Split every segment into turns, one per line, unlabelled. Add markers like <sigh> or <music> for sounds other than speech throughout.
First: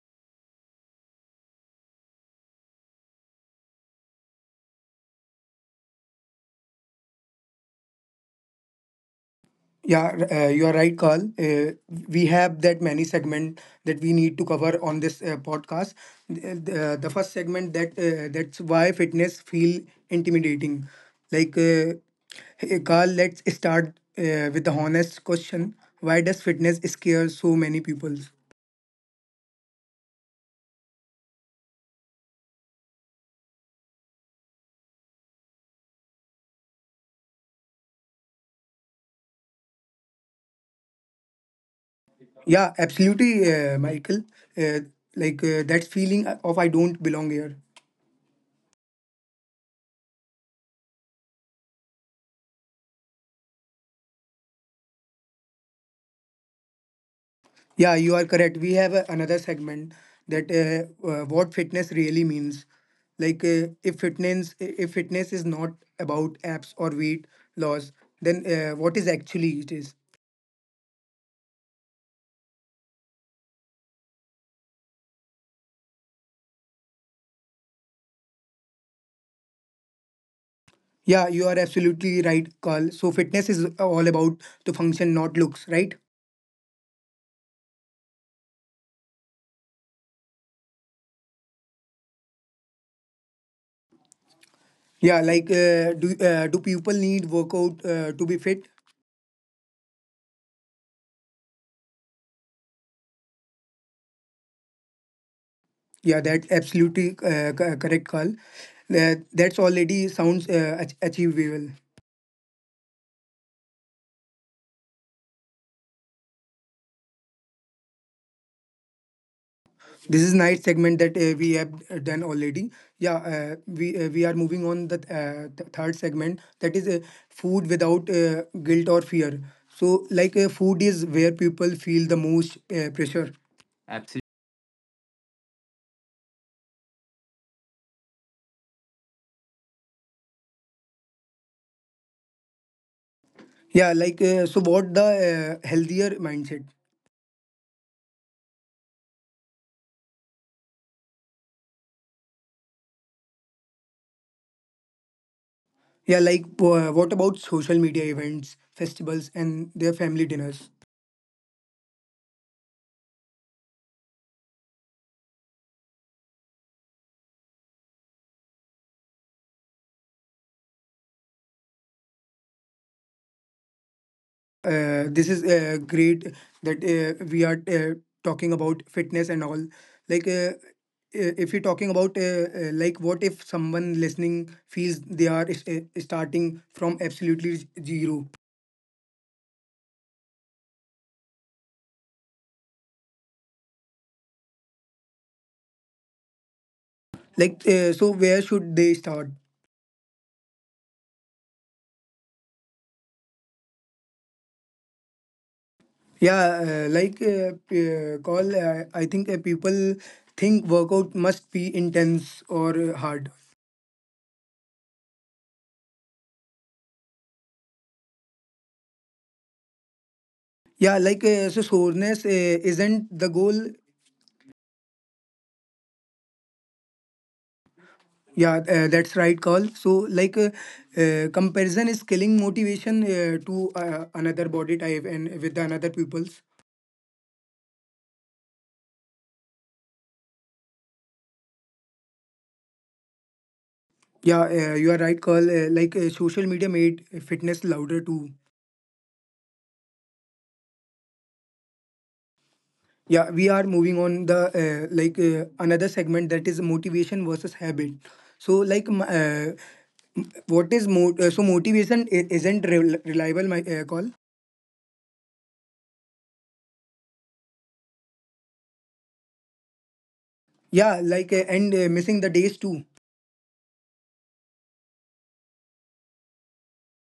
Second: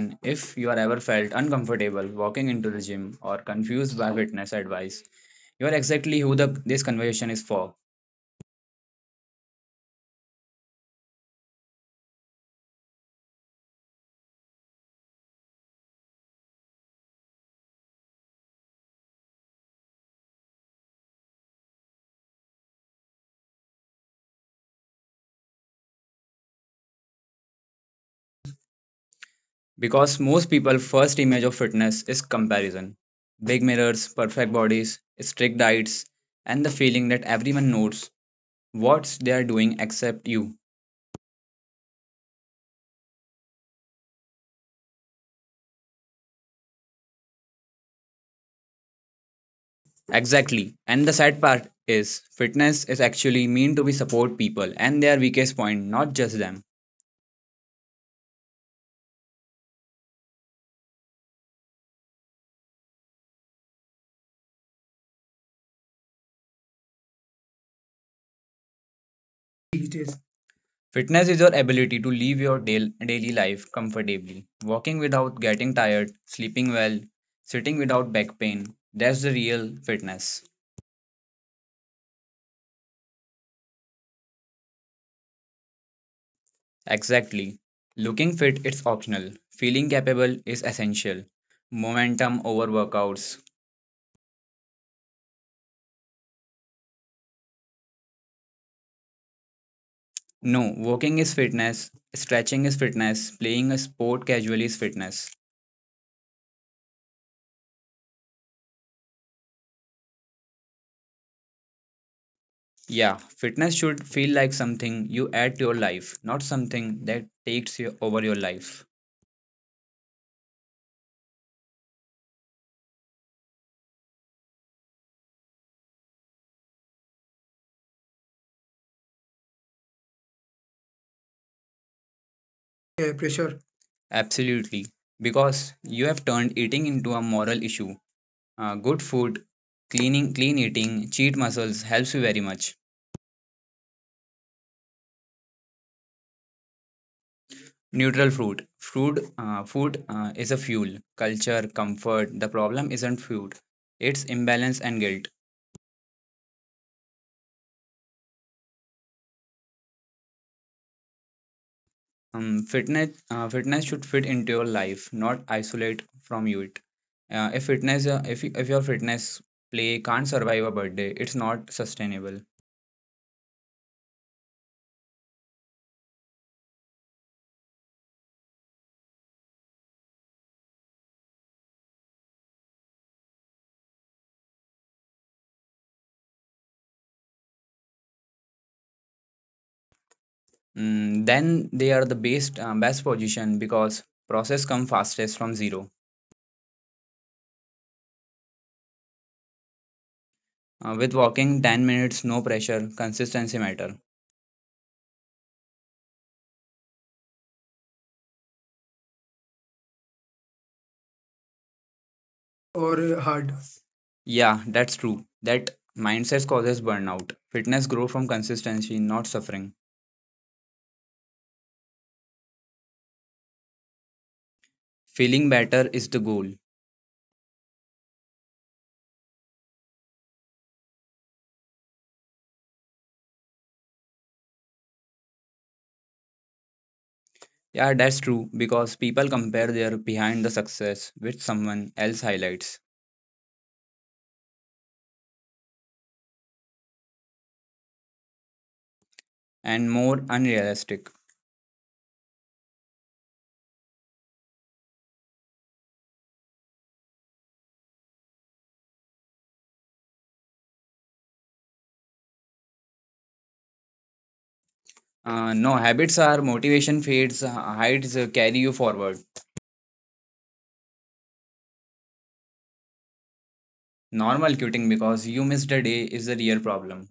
And if you are ever felt uncomfortable walking into the gym or confused by fitness advice, you are exactly who this conversation is for.
Yeah, you are right, Carl. We have that many segment that we need to cover on this podcast. The first segment that that's why fitness feel intimidating. Like uh, Hey, Carl, let's start with the honest question. Why does fitness scare so many people?
Because most people' first image of fitness is comparison. Big mirrors, perfect bodies, strict diets, and the feeling that everyone knows what they are doing except you.
Yeah, absolutely, Michael. Uh, that feeling of I don't belong here.
Exactly. And the sad part is fitness is actually meant to be support people and their weakest point, not just them.
Yeah, you are correct. We have another segment that what fitness really means. If fitness is not about apps or weight loss, then what is actually it is.
Fitness is your ability to live your daily life comfortably, walking without getting tired, sleeping well, sitting without back pain. That's the real fitness.
Yeah, you are absolutely right, Carl. So fitness is all about the function, not looks, right?
Exactly. Looking fit is optional, feeling capable is essential. Momentum over workouts.
Yeah, do do people need workout to be fit?
No, walking is fitness, stretching is fitness, playing a sport casually is fitness.
Yeah, that's absolutely correct, Carl. That's already sounds achievable.
Yeah, fitness should feel like something you add to your life, not something that takes you over your life.
This is night segment that we have done already. Yeah, we are moving on the third segment that is food without guilt or fear. So food is where people feel the most
Yeah,
pressure.
pressure.
Absolutely.
Absolutely, because you have turned eating into a moral issue. Good food, cleaning, clean eating, cheat muscles helps you very much.
So what the healthier mindset?
Neutral fruit, food is a fuel. Culture, comfort. The problem isn't food; it's imbalance and guilt.
What about social media events, festivals and their family dinners?
Fitness should fit into your life, not isolate from you it. If fitness, if your fitness play can't survive a birthday, it's not sustainable.
This is great that we are talking about fitness and all. Like, uh, if you're talking about, like, what if someone listening feels they are starting from absolutely zero?
Then they are the best best position because process come fastest from zero.
So where should they start?
With walking 10 minutes, no pressure, consistency matter.
Yeah, call, I think people think workout must be intense or
Or
hard.
hard? Yeah, that's true. That mindset causes burnout. Fitness grow from consistency, not suffering.
Yeah, so soreness isn't the goal.
Feeling better is the goal.
Yeah, that's right, Carl. So, comparison is killing motivation to another body type and with the another people's.
Yeah, that's true because people compare their behind the success with someone else highlights
Yeah, you are right, Carl. Social media made fitness louder too.
and more unrealistic.
Yeah, we are moving on the another segment that is motivation versus habit. So, so motivation isn't reliable, my call.
No, habits are motivation fades, hides carry you forward.
Yeah, and missing the days too.
Normal quitting because you missed a day is a real problem.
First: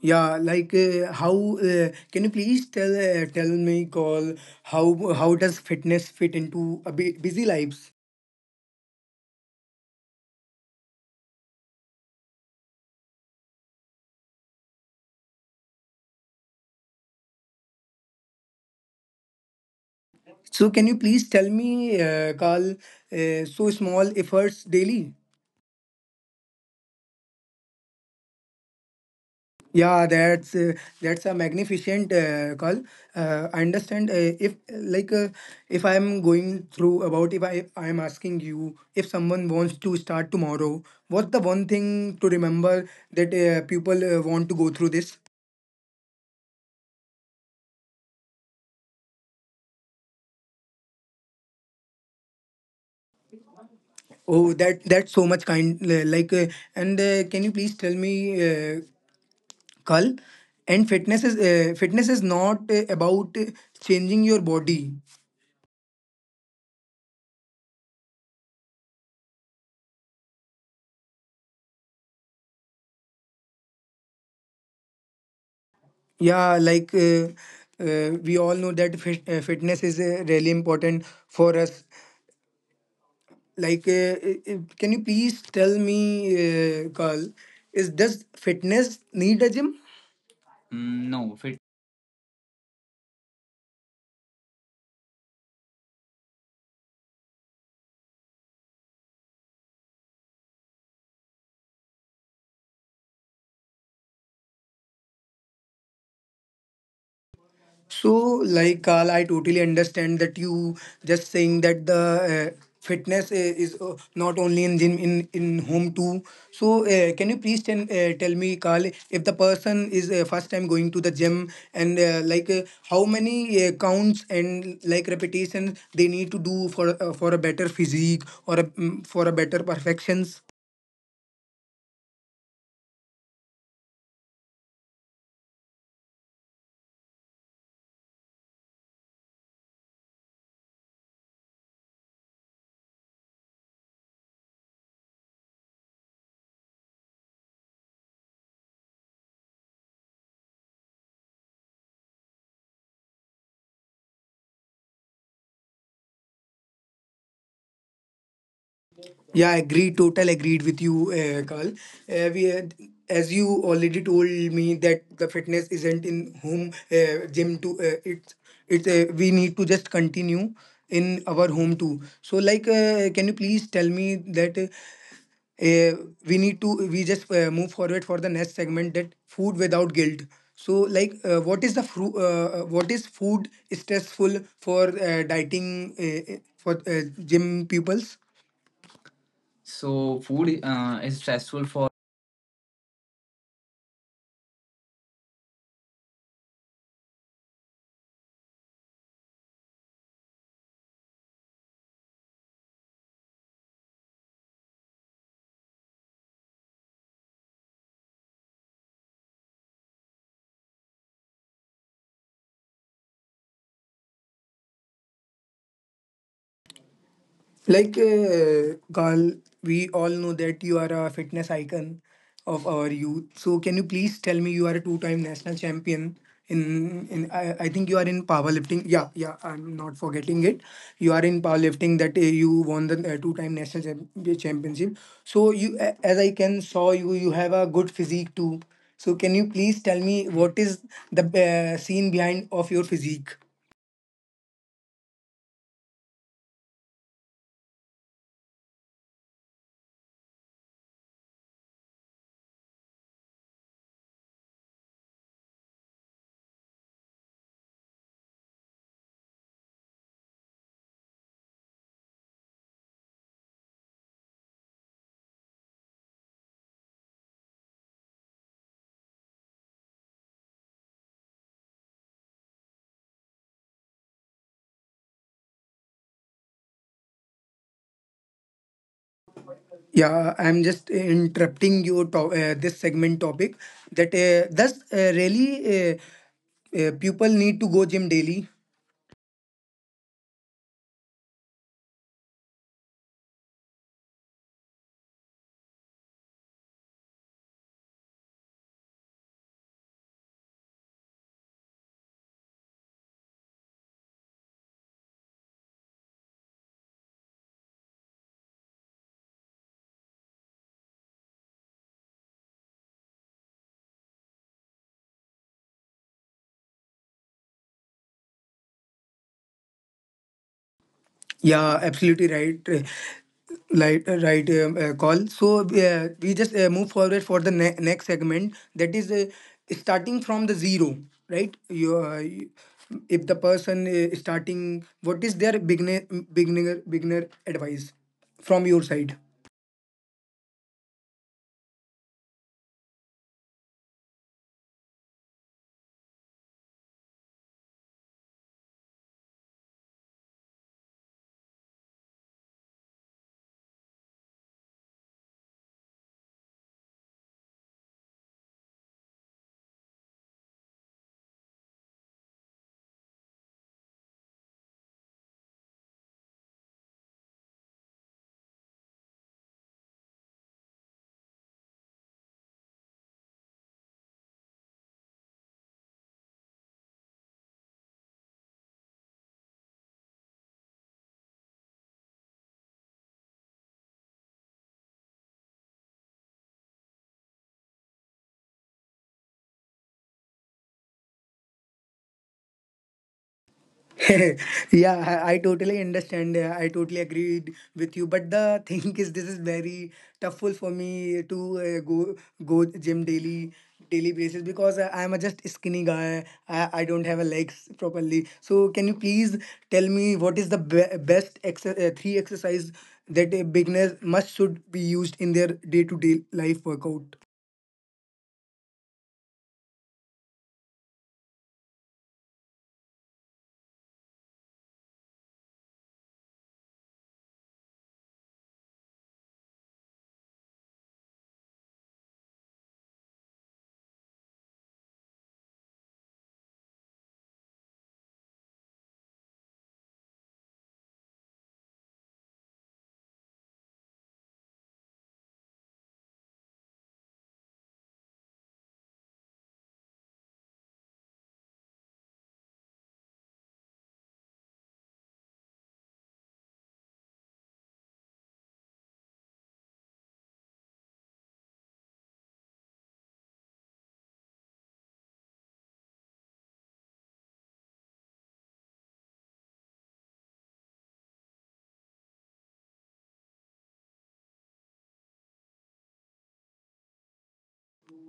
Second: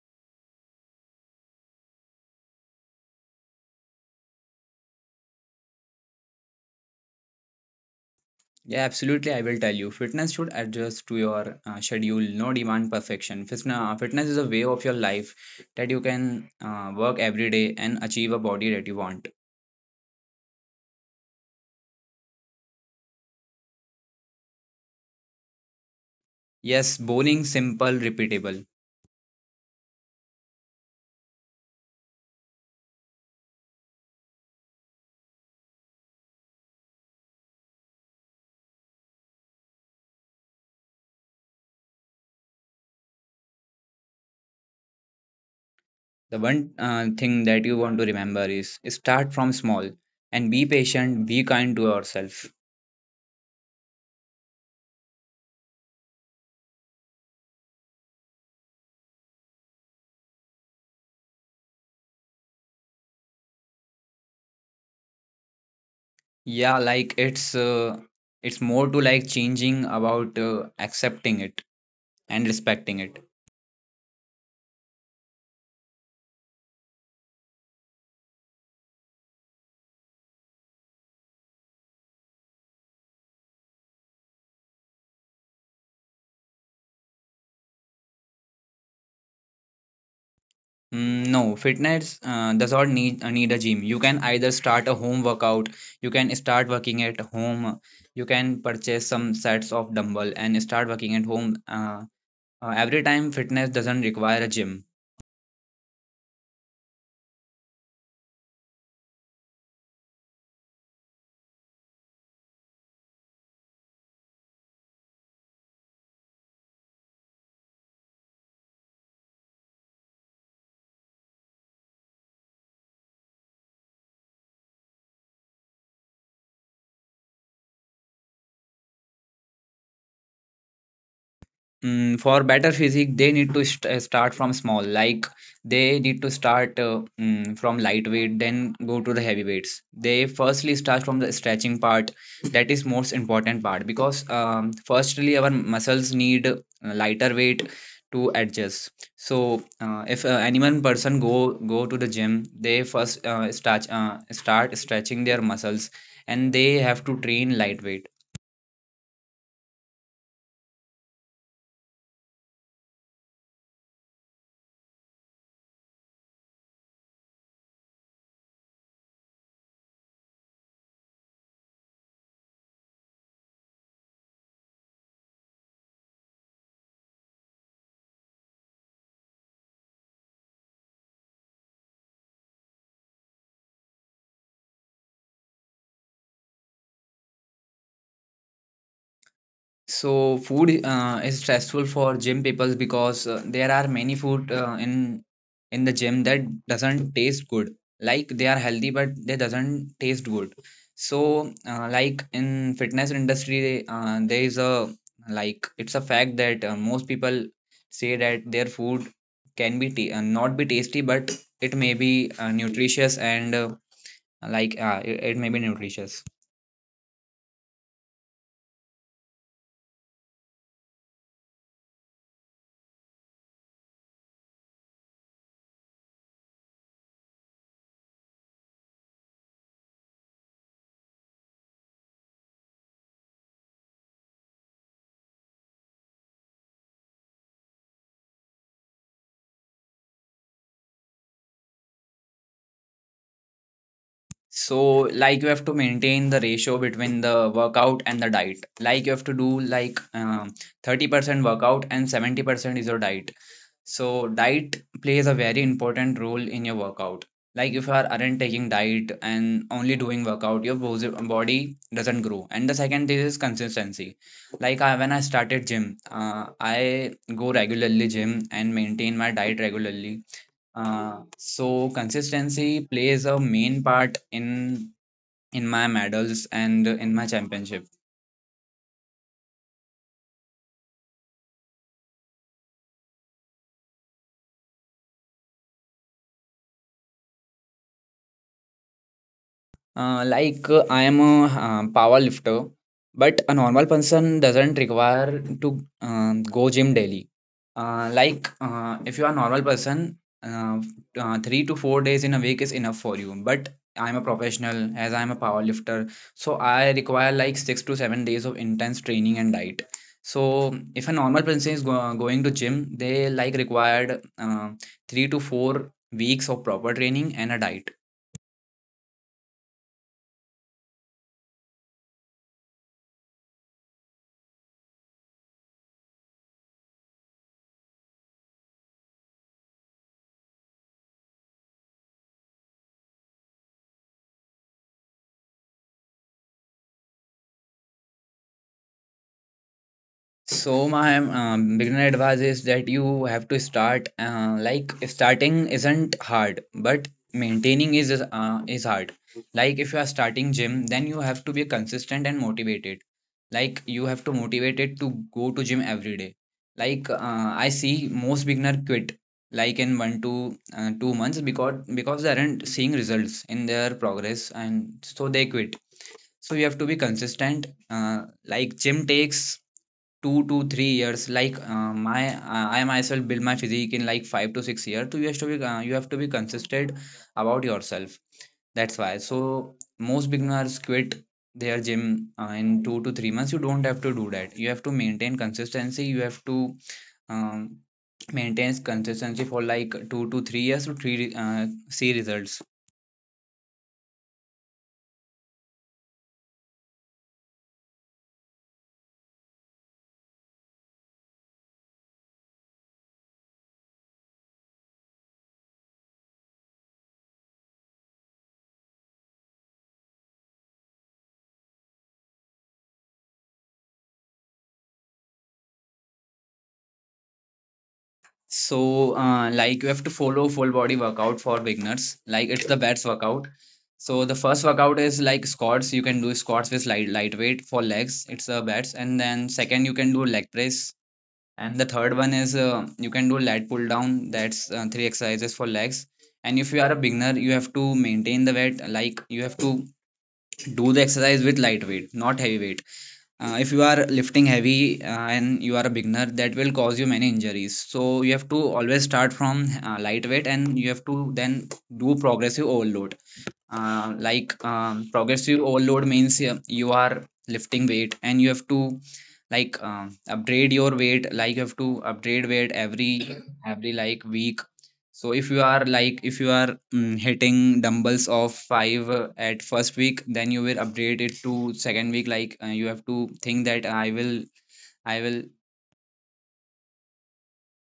Yeah, how can you please tell tell me, call, how does fitness fit into a busy lives?
Yeah, absolutely. I will tell you. Fitness should adjust to your schedule, no demand perfection. Fitness is a way of your life that you can work every day and achieve a body that you want.
So can you please tell me, Carl, so small efforts daily?
Yes, boring, simple, repeatable.
Yeah, that's a magnificent call. I understand if I'm going through about if I am asking you if someone wants to start tomorrow, what's the one thing to remember that people want to go through this?
The one thing that you want to remember is start from small and be patient, be kind to yourself.
Oh, that's so much kind. And can you please tell me, uh, Carl? And fitness is not about changing your body.
Yeah, like it's more to like changing about accepting it and respecting it.
Yeah, we all know that fitness is really important for us. Can you please tell me, Carl? Is does fitness need a gym? Mm, no.
No, fitness does not need need a gym. You can either start a home workout, you can start working at home, you can purchase some sets of dumbbell and start working at home. Every time fitness doesn't require a gym.
So, like Carl, I totally understand that you just saying that the fitness is not only in gym, in home too. So, can you please tell me, Carl, if the person is first time going to the gym and how many counts and like repetitions they need to do for a better physique or a, mm, for a better perfections?
For better physique, they need to start from small. Like they need to start from lightweight, then go to the heavyweights. They firstly start from the stretching part. That is most important part because firstly our muscles need lighter weight to adjust. So if any one person go to the gym, they first start stretching their muscles, and they have to train lightweight.
Yeah, agreed. Total agreed with you, Carl. We had, as you already told me, that the fitness isn't in home gym to it's we need to just continue in our home too. So, can you please tell me that uh, we need to we just move forward for the next segment, that food without guilt. So, what is food stressful for dieting for gym pupils? So
So
food
food
is
is
stressful for.
stressful for gym people because there are many food in the gym that doesn't taste good. Like they are healthy, but they doesn't taste good. So like in fitness industry, there is a like it's a fact that most people say that their food can be not be tasty, but it may be nutritious and it may be nutritious.
Carl, we all know that you are a fitness icon of our youth. So, can you please tell me, you are a two-time national champion in I think you are in powerlifting. Yeah, yeah, I'm not forgetting it. You are in powerlifting, that you won the two-time national championship. So, you as I can saw you, you have a good physique too. So, can you please tell me what is the scene behind of your physique?
So, like you have to maintain the ratio between the workout and the diet. Like you have to do like 30% workout and 70% is your diet. So, diet plays a very important role in your workout. Like if you are aren't taking diet and only doing workout, your body doesn't grow. And the second thing is consistency. When I started gym, I go regularly gym and maintain my diet regularly so consistency plays a main part in my medals and in my championship.
Yeah, I'm just interrupting your this segment topic that does really people need to go gym daily?
I am a power lifter, but a normal person doesn't require to go gym daily. If you are a normal person, 3 to 4 days in a week is enough for you. But I'm a professional, as I'm a power lifter, so I require like 6 to 7 days of intense training and diet. So if a normal person is going to gym, they like required 3 to 4 weeks of proper training and a diet.
Yeah, absolutely right, call. So we just move forward for the next segment, that is starting from the zero, right? If the person starting, what is their beginner advice from your side?
So my beginner advice is that you have to start. Like starting isn't hard, but maintaining is hard. Like if you are starting gym, then you have to be consistent and motivated. Like you have to motivate it to go to gym every day. Like I see most beginner quit like in one to 2 months because they aren't seeing results in their progress and so they quit. So you have to be consistent like gym takes 2 to 3 years. Like my I myself build my physique in like 5 to 6 years, so you have to be you have to be consistent about yourself. That's why so most beginners quit their gym in 2 to 3 months. You don't have to do that. You have to maintain consistency. You have to um, maintain consistency for like 2 to 3 years to three see results.
<laughs> Yeah, I totally understand, I totally agreed with you, but the <laughs> thing is this is very tough for me to go gym daily, daily basis, because I'm a just skinny guy, I don't have a legs properly. So can you please tell me what is the best three exercise that a beginner must should be used in their day to day life workout?
So, like you have to follow full body workout for beginners. Like it's the best workout. So the first workout is like squats. You can do squats with light lightweight for legs. It's the best. And then second, you can do leg press. And the third one is you can do lat pull down. That's three exercises for legs. And if you are a beginner, you have to maintain the weight. Like you have to do the exercise with light weight, not heavy weight. If you are lifting heavy and you are a beginner, that will cause you many injuries, so you have to always start from lightweight, and you have to then do progressive overload. Progressive overload means you are lifting weight and you have to upgrade your weight. Like you have to upgrade weight every like week. So if you are, like, if you are hitting dumbbells of 5 at first week, then you will upgrade it to second week. Like you have to think that I will.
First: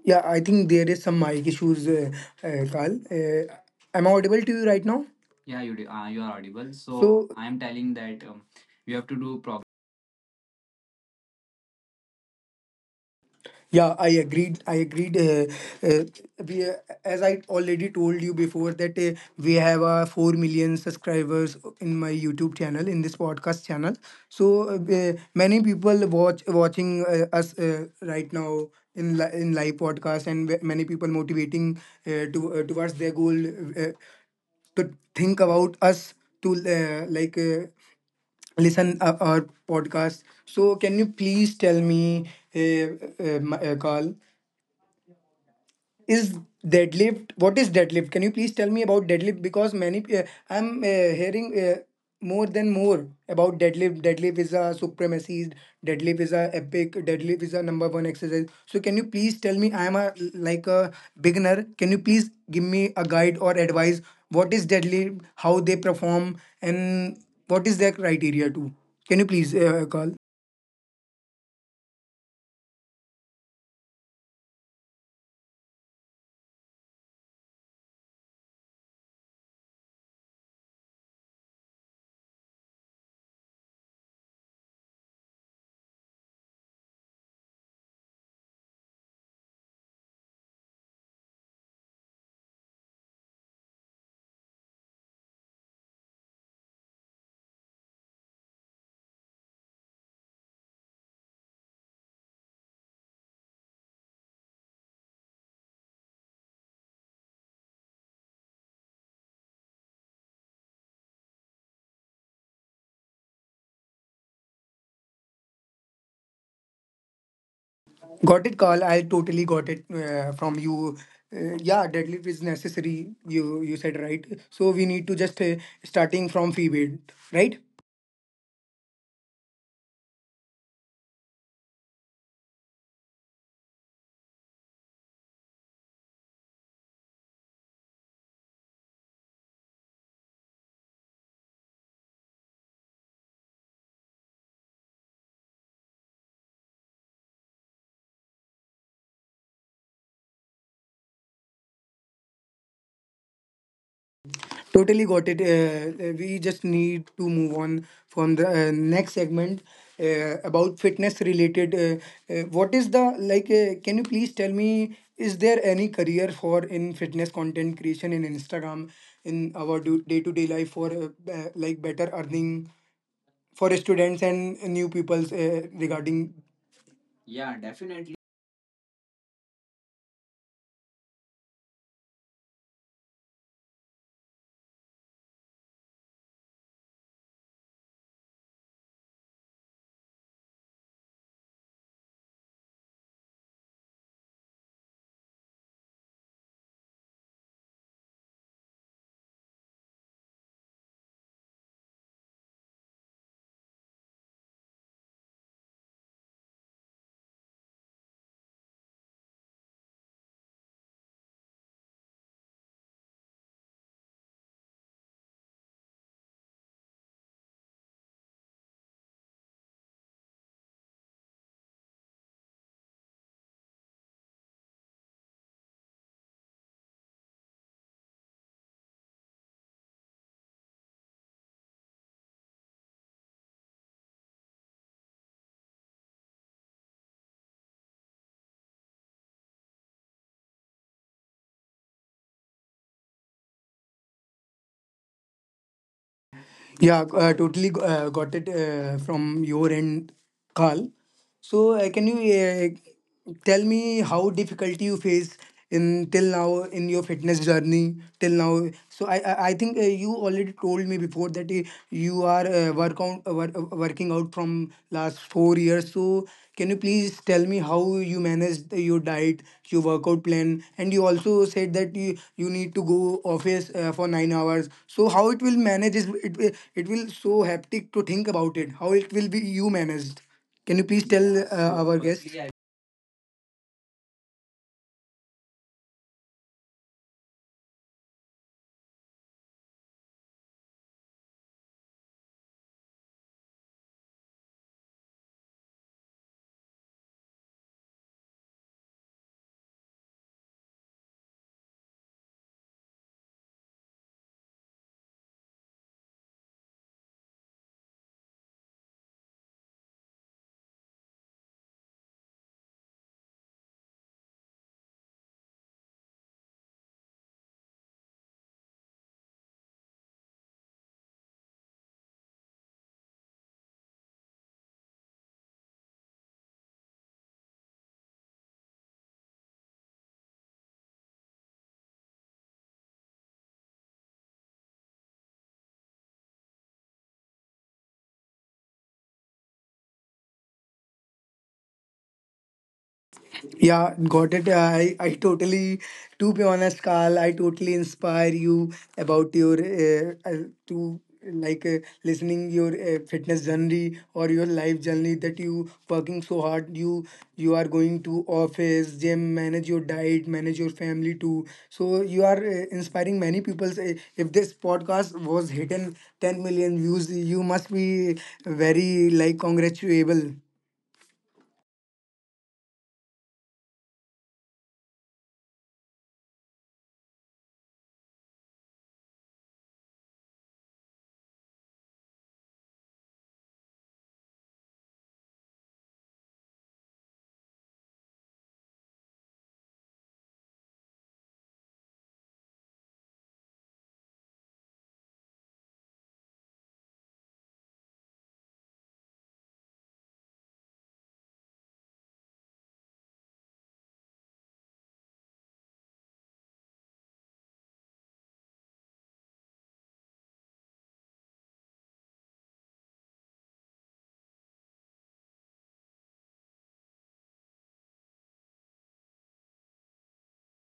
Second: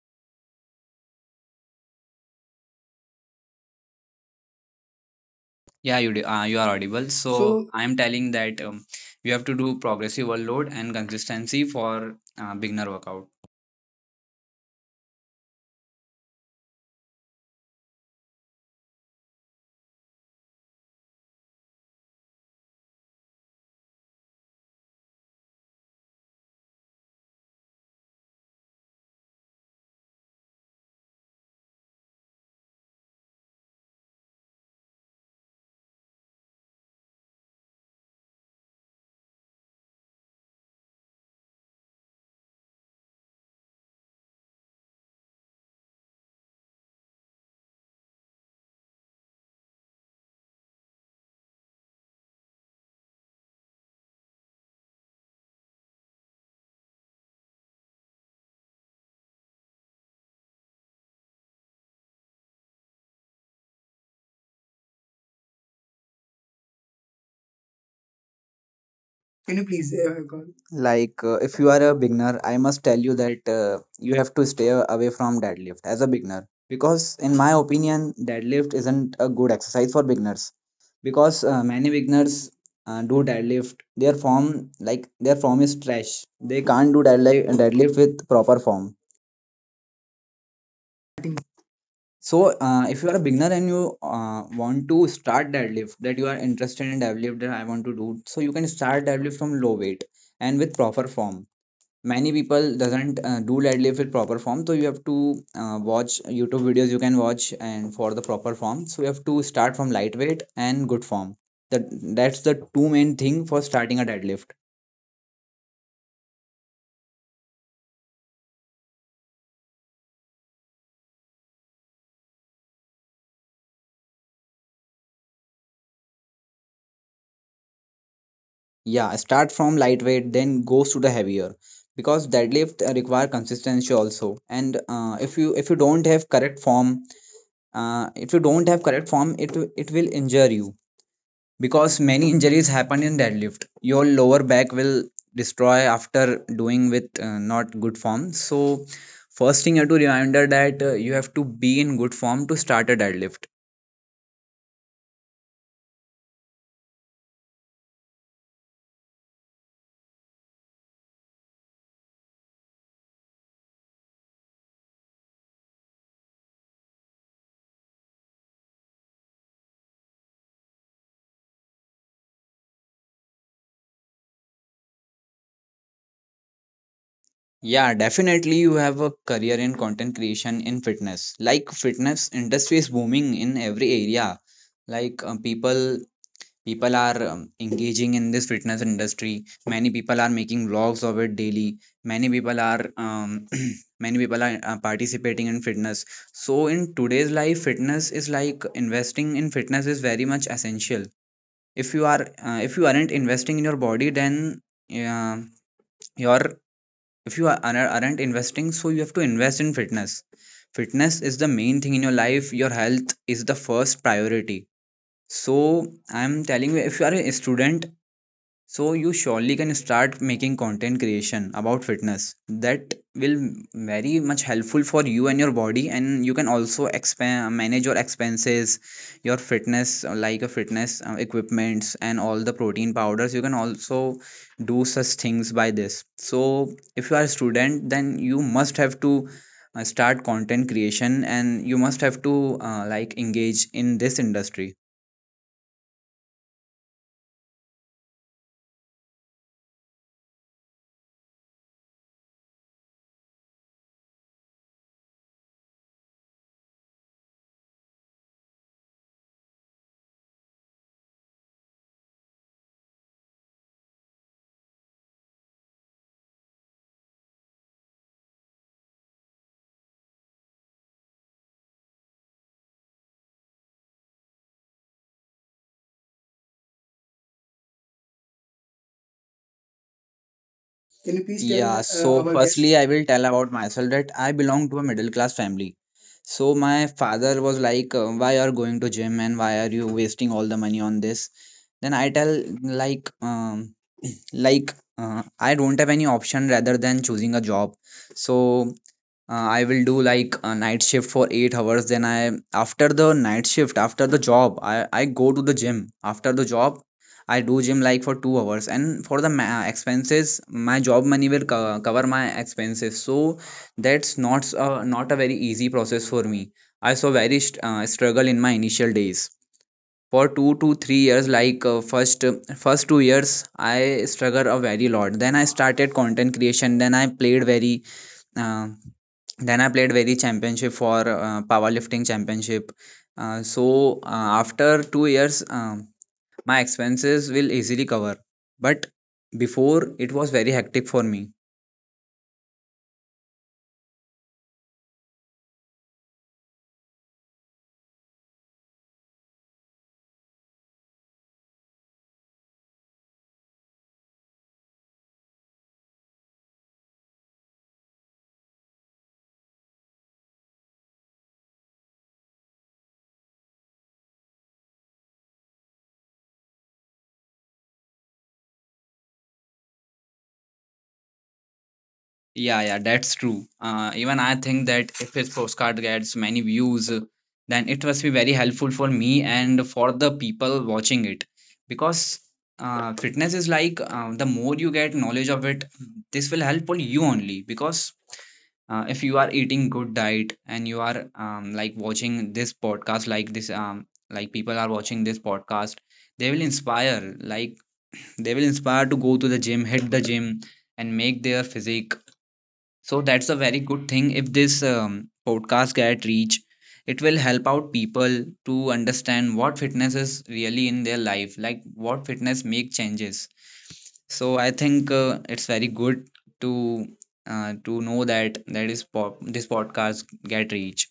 Yeah, I think there is some mic issues, Carl. Am I audible to you right now? Yeah, you do.
Yeah, you
You
do,
are
you are
audible.
audible.
So,
So
I am
I
telling
am
that
telling that
you have to
you
do
have to
proper.
do progressive overload and consistency for beginner workout.
Yeah, I agreed. I agreed. Uh, we, uh, as I already told you before, that we have 4 million subscribers in my YouTube channel, in this podcast channel. So many people watching us right now in live podcast, and many people motivating to towards their goal, uh, to think about us, to listen our podcast. So can you please tell me, uh, Carl? Is deadlift, what is deadlift? Can you please tell me about deadlift, because many I'm hearing more about deadlift? Deadlift is a supremacy, deadlift is a epic, deadlift is a number one exercise. So can you please tell me, I am a like a beginner, can you please give me a guide or advice? What is deadlift, how they perform, and what is their criteria too? Can you
Can
please,
you please
call?
go? Like, if you are a beginner, I must tell you that you have to stay away from deadlift as a beginner because, in my opinion, deadlift isn't a good exercise for beginners because many beginners do deadlift. Their form, like their form, is trash. They can't do deadlift with proper form. So, if you are a beginner and you want to start deadlift, that you are interested in deadlift, that I want to do, so you can start deadlift from low weight and with proper form. Many people doesn't do deadlift with proper form, so you have to watch YouTube videos. You can watch and for the proper form, so you have to start from lightweight and good form. That that's the two main thing for starting a deadlift.
Got it, Carl. I totally got it from you. Yeah, deadlift is necessary. You said right. So we need to just starting from free weight, right?
Yeah, start from lightweight then goes to the heavier, because deadlift require consistency also. And if you don't have correct form, if you don't have correct form, it will injure you, because many injuries happen in deadlift. Your lower back will destroy after doing with not good form. So first thing you have to remember that you have to be in good form to start a deadlift.
Totally got it. We just need to move on from the next segment about fitness related. What is the like? Can you please tell me, is there any career for in fitness content creation in Instagram in our day to day life for like better earning, for students and new peoples regarding? Yeah,
Yeah,
definitely.
definitely you have a career in content creation in fitness. Like fitness industry is booming in every area. Like people are engaging in this fitness industry. Many people are making vlogs of it daily. Many people are <clears throat> many people are participating in fitness. So in today's life, fitness is like investing in fitness is very much essential. If you are if you aren't investing in your body, then uh, your if you are, aren't investing, so you have to invest in fitness. Fitness is the main thing in your life. Your health is the first priority. So I'm telling you, if you are a student, so you surely can start making content creation about fitness. That will very much helpful for you and your body, and you can also expand manage your expenses, your fitness like a fitness Equipments and all the protein powders, you can also do such things by this. So if you are a student, then you must have to start content creation and you must have to like engage in this industry.
Yeah, totally got it from your end, carl. So, can you tell me how difficulty you face in till now in your fitness journey till now? So, I think you already told me before, that you are working out from last 4 years. So, can you please tell me how you manage your diet, your workout plan, and you also said that you need to go office for 9 hours. So, how it will manage? It will so hectic to think about it. How it will be you managed? Can you
Can
please
you please
tell
tell Yeah,
our
so our guest?
guest?
Firstly, I will tell about myself that I belong to a middle class family. So my father was like, "Why are going to gym and why are you wasting all the money on this?" Then I tell, like um <clears throat> like uh, I don't have any option rather than choosing a job. So I will do like a night shift for 8 hours, then I, after the night shift, after the job, I go to the gym. After the job, I do gym like for 2 hours, and for the expenses, my job money will cover my expenses. So that's not a very easy process for me. I saw very struggle in my initial days for 2 to 3 years. Like first 2 years I struggled a very lot. Then I started content creation, then I played very uh, championship for powerlifting championship. uh, so After 2 years, my expenses will easily cover, but before it was very hectic for me.
Yeah, got it. I totally, to be honest, Carl, I totally inspire you about your to like listening your fitness journey or your life journey, that you working so hard. You are going to office, gym, manage your diet, manage your family too. So you are inspiring many people. If this podcast was hitting 10 million views, you must be very like congratulable.
Yeah, yeah, that's true. Even I think that if his postcard gets many views, then it must be very helpful for me and for the people watching it. Because fitness is like, the more you get knowledge of it, this will help for you only. Because if you are eating good diet and you are, like, watching this podcast, like this, like people are watching this podcast, they will inspire. Like <clears throat> they will inspire to go to the gym, hit the gym, and make their physique. So that's a very good thing. If this podcast get reach, it will help out people to understand what fitness is really in their life, like what fitness make changes. So I think it's very good to to know that this podcast get reach.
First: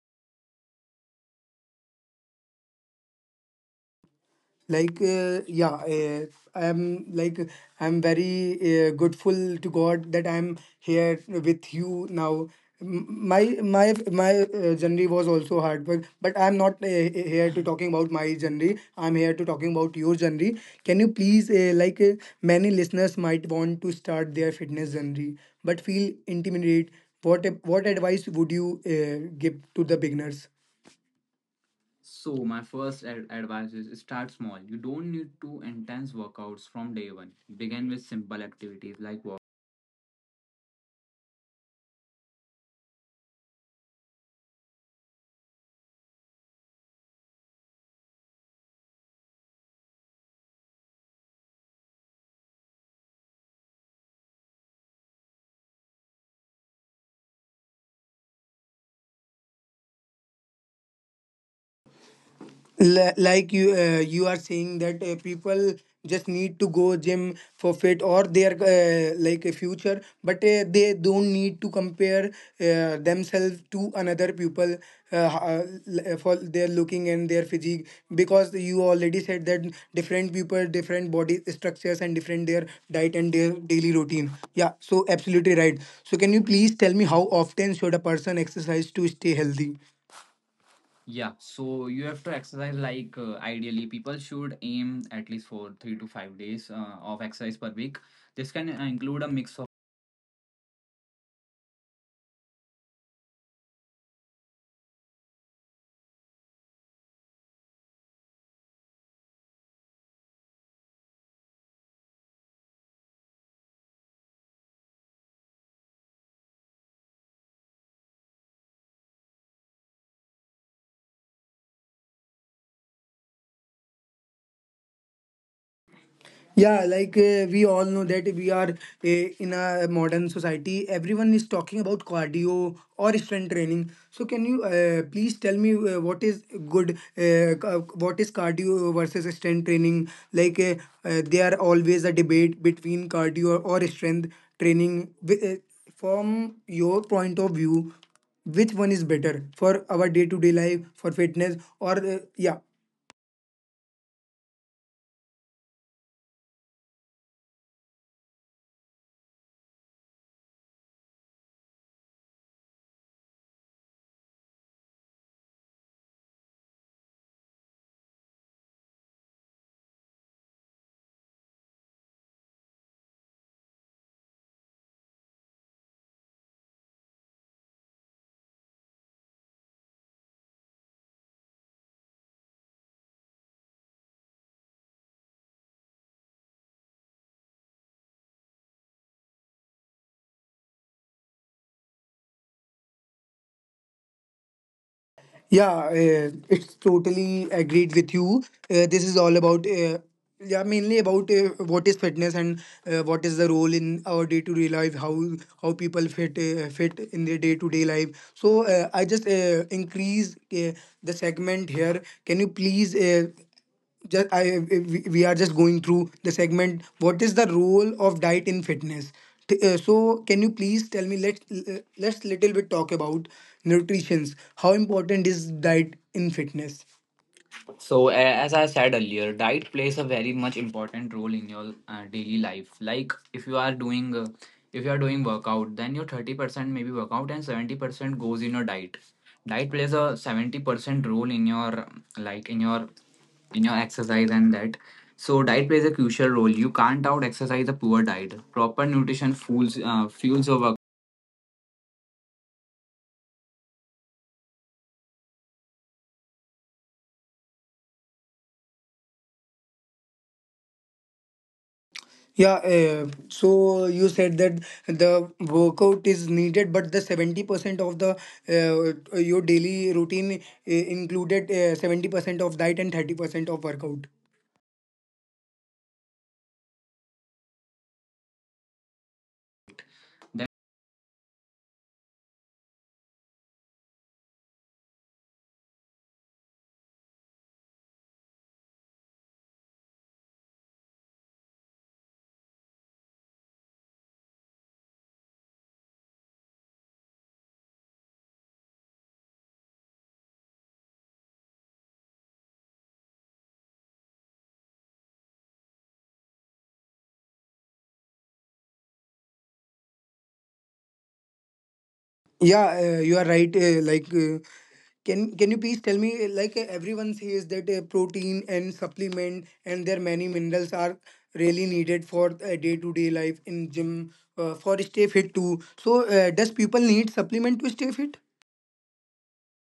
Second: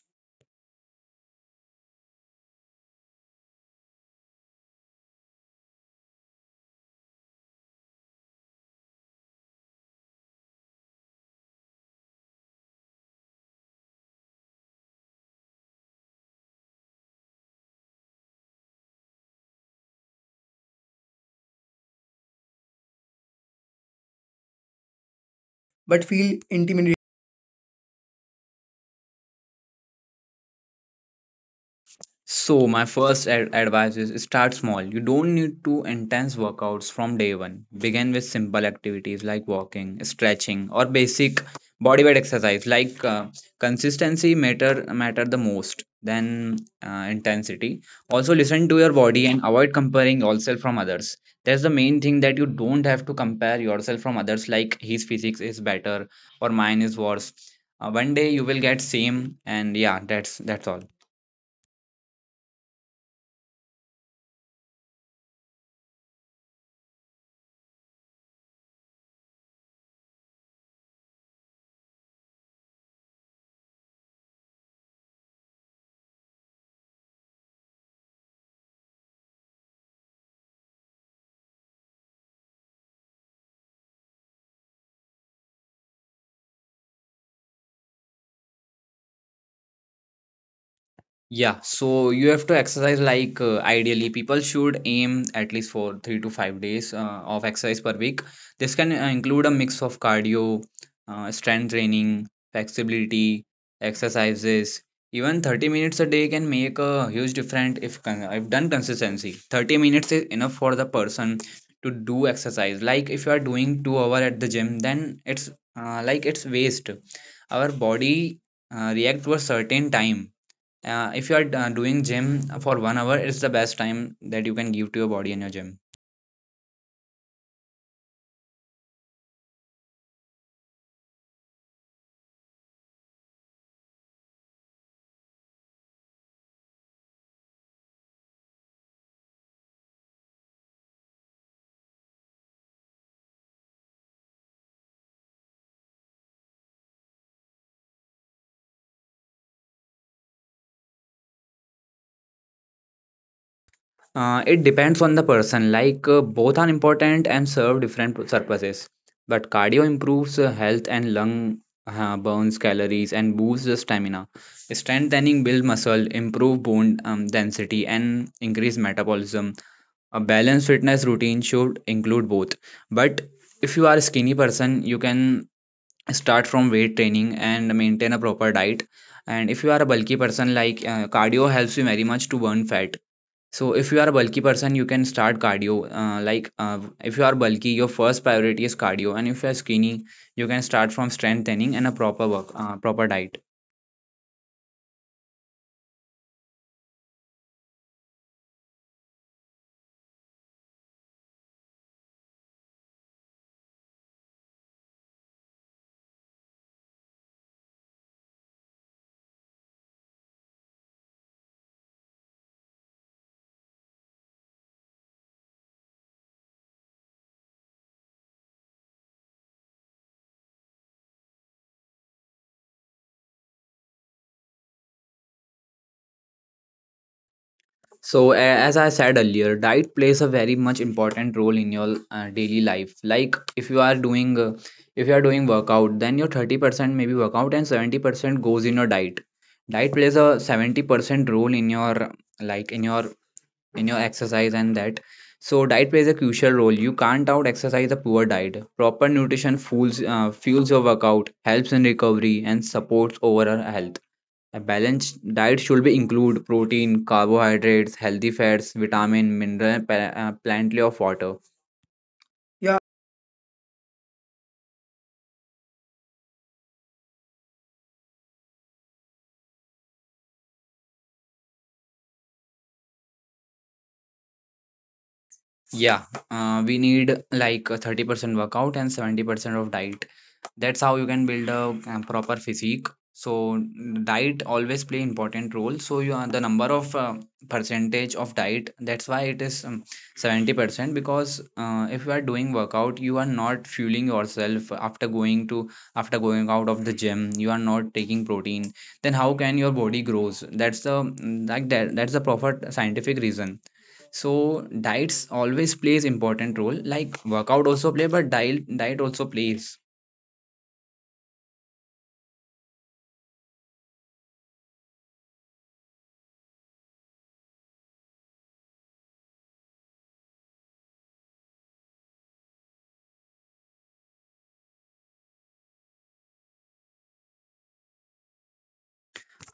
like uh, yeah uh, I'm like, I'm very grateful to God that I'm here with you now. M- my journey was also hard, but I'm not here to talking about my journey. I'm here to talking about your journey. Can you please many listeners might want to start their fitness journey but
But
feel
feel
intimidated.
intimidated.
What advice would you give to the beginners? so my
So my
first ad-
first
advice is
advice
start
is
small.
start
You
small. You
don't need
don't
to
need to
intense
intense
workouts from
workouts
day
from
one.
day one.
Begin with
Begin with
simple
simple
activities like
activities
walking.
like walking, stretching, or basic body weight exercise. Like consistency matter the most than intensity. Also listen to your body and avoid comparing yourself from others. That's the main thing, that you don't have to compare yourself from others. Like his physics is better or mine is worse. One day you will get same, and yeah, that's all.
Like, you you are saying that people just need to go gym for fit or their like a future, but they don't need to compare themselves to another people, for their looking and their physique, because you already said that different people, different body structures, and different their diet and their daily routine. Yeah, so absolutely right. So can you please tell me, how often should a person exercise to stay healthy? Yeah,
Yeah,
so you
so
have
you
to
have to
exercise
exercise,
like
like,
ideally
ideally
people
people
should
should
aim
aim
at least
at
for
least
three
for
to
three to
five
five
days
days
of
of
exercise per
exercise
week.
per week.
This can
This can
include a
include a
mix of.
mix of cardio, strength training, flexibility exercises. Even 30 minutes a day can make a huge difference if if done consistency. 30 minutes is enough for the person to do exercise. Like if you are doing 2 hour at the gym, then it's, like, it's waste. Our body react to a certain time. If you are doing gym for 1 hour, it's the best time that you can give to your body and your gym.
Yeah, like we all know that we are in a modern society. Everyone is talking about cardio or strength training. So can you please tell me, what is good, what is cardio versus strength training? Like, there are always a debate between cardio or strength training. Wi- Uh, from your point of view, which one is better for our day to day life, for fitness, or yeah?
It depends on the person. Like both are important and serve different purposes, but cardio improves health and lung, burns calories and boosts the stamina. Strengthening build muscle, improve bone density and increase metabolism. A balanced fitness routine should include both, but if you are a skinny person, you can start from weight training and maintain a proper diet. And if you are a bulky person, like cardio helps you very much to burn fat. So if you are a bulky person, you can start cardio, if you are bulky, your first priority is cardio, and if you are skinny, you can start from strength training and a proper work proper diet.
Yeah, it's totally agreed with you. This is all about, yeah, mainly about what is fitness and what is the role in our day to day life, how people fit fit in their day to day life. So I just increase the segment here. Can you please just I we are just going through the segment. What is the role of diet in fitness? So can you please tell me, let's let's little bit talk about nutrition. How important is diet in fitness? So,
So
as I
as
said
I said
earlier,
earlier,
diet plays
diet
a very
plays a
much
very much
important role in
important
your
role in your
daily life.
daily life.
Like if
Like
you are
if you are
doing
doing if you are doing
workout, then your
workout, then your
30% maybe
30% maybe
workout and
workout and
70% goes in
70%
your
goes in
diet.
your diet.
Diet plays
Diet
a
plays a
70% role in
70% role
your
in your,
like
like in your,
in your
in your
exercise and
exercise
that.
and that.
So diet
So
plays a
diet plays
crucial
a
role.
crucial
You
role.
can't
You
out
can't out
exercise a poor
exercise a
diet.
poor diet.
Proper
Proper
nutrition
nutrition
fuels
fuels
fuels your work.
fuels your workout, helps in recovery, and supports overall health. A balanced diet should be include protein, carbohydrates, healthy fats, vitamin, mineral, plenty of water.
Yeah,
Yeah,
so you said that the workout is needed, but the 70% of the your daily routine included 70% of diet and 30% of workout.
Yeah, we need like a 30% workout and 70% of diet. That's how you can build a, proper physique. So diet always play important role. So you are the number of, percentage of diet. That's why it is, 70%, because if you are doing workout, you are not fueling yourself after going to, after going out of the gym. You are not taking protein. Then how can your body grows? That's the like that. That's the proper scientific reason. So diets always plays important role. Like workout also play, but diet also plays.
Yeah, you are right. Can you please tell me? Everyone says that protein and supplement and their many minerals are really needed for day-to-day life in gym for stay fit too. So, does people need supplement to stay fit?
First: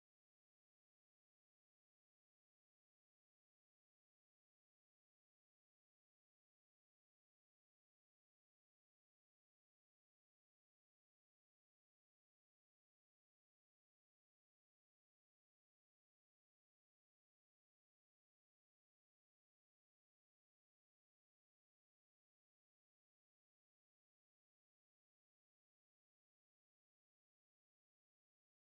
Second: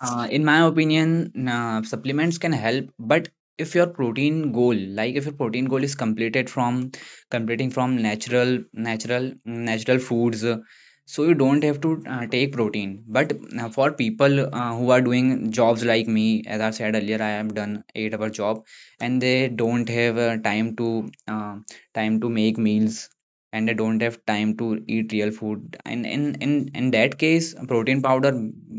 In my opinion, supplements can help, but if your protein goal, like if your protein goal is completed from completing from natural foods, so you don't have to take protein. But for people who are doing jobs like me, as I said earlier, I have done 8 hour job, and they don't have time to time to make meals, and they don't have time to eat real food, and in that case protein powder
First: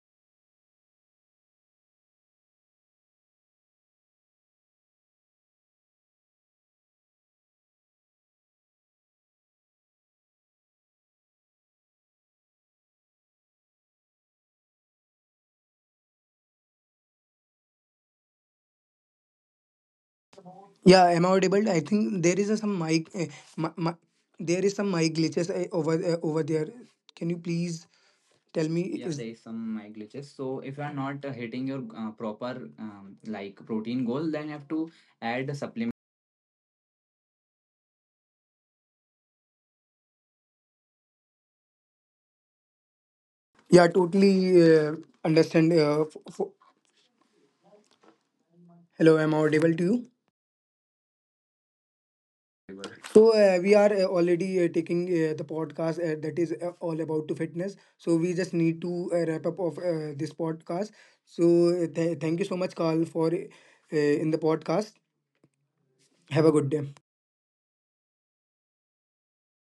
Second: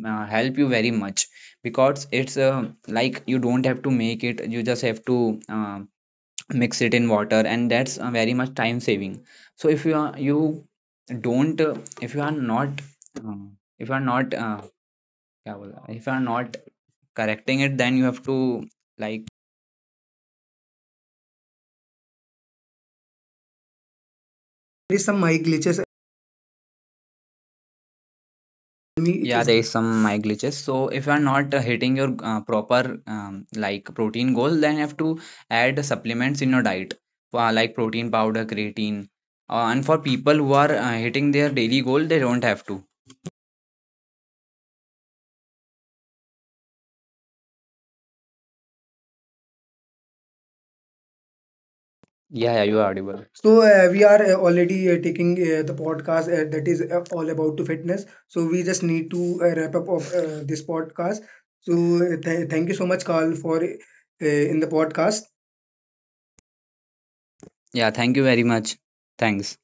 help you very much, because it's, like, you don't have to make it, you just have to mix it in water, and that's very much time saving. So if you are, you don't if you are not uh, if you are not क्या बोला? If you are not correcting it, then you have to, like,
Yeah, am I audible? I think there is a, some mic. Mi mi- there is some
there is
mic
some
glitches
mic
uh,
glitches
over uh, over there. Can you please tell me? Yeah, is
me
there
it
is
Yeah, is
some
there is
mic
some mic
glitches. So
glitches.
if you
So
are
if you
not
are not
hitting your
hitting your
proper
proper,
like
like
protein goal,
protein
then you
goal,
have
then you
to
have to
add a
add
supplement.
supplements in your diet, like protein powder, creatine. And for people who are hitting their daily goal, they don't have to.
Yeah, totally uh, understand. F f Hello, am I audible to you?
Yeah, yeah, you are audible.
So
So
we are
we are
already
already
taking
taking
the
the
podcast
podcast
that is
that is
all about to
all about to
fitness.
fitness.
So we just
So we
need
just
to
need to
wrap up of
wrap up of
this
this
podcast.
podcast.
So
So
thank you so
thank
much,
you so
Carl,
much,
for
Carl, for
in the
in the
podcast.
podcast.
Have a good day.
Yeah, thank you very much. Thanks.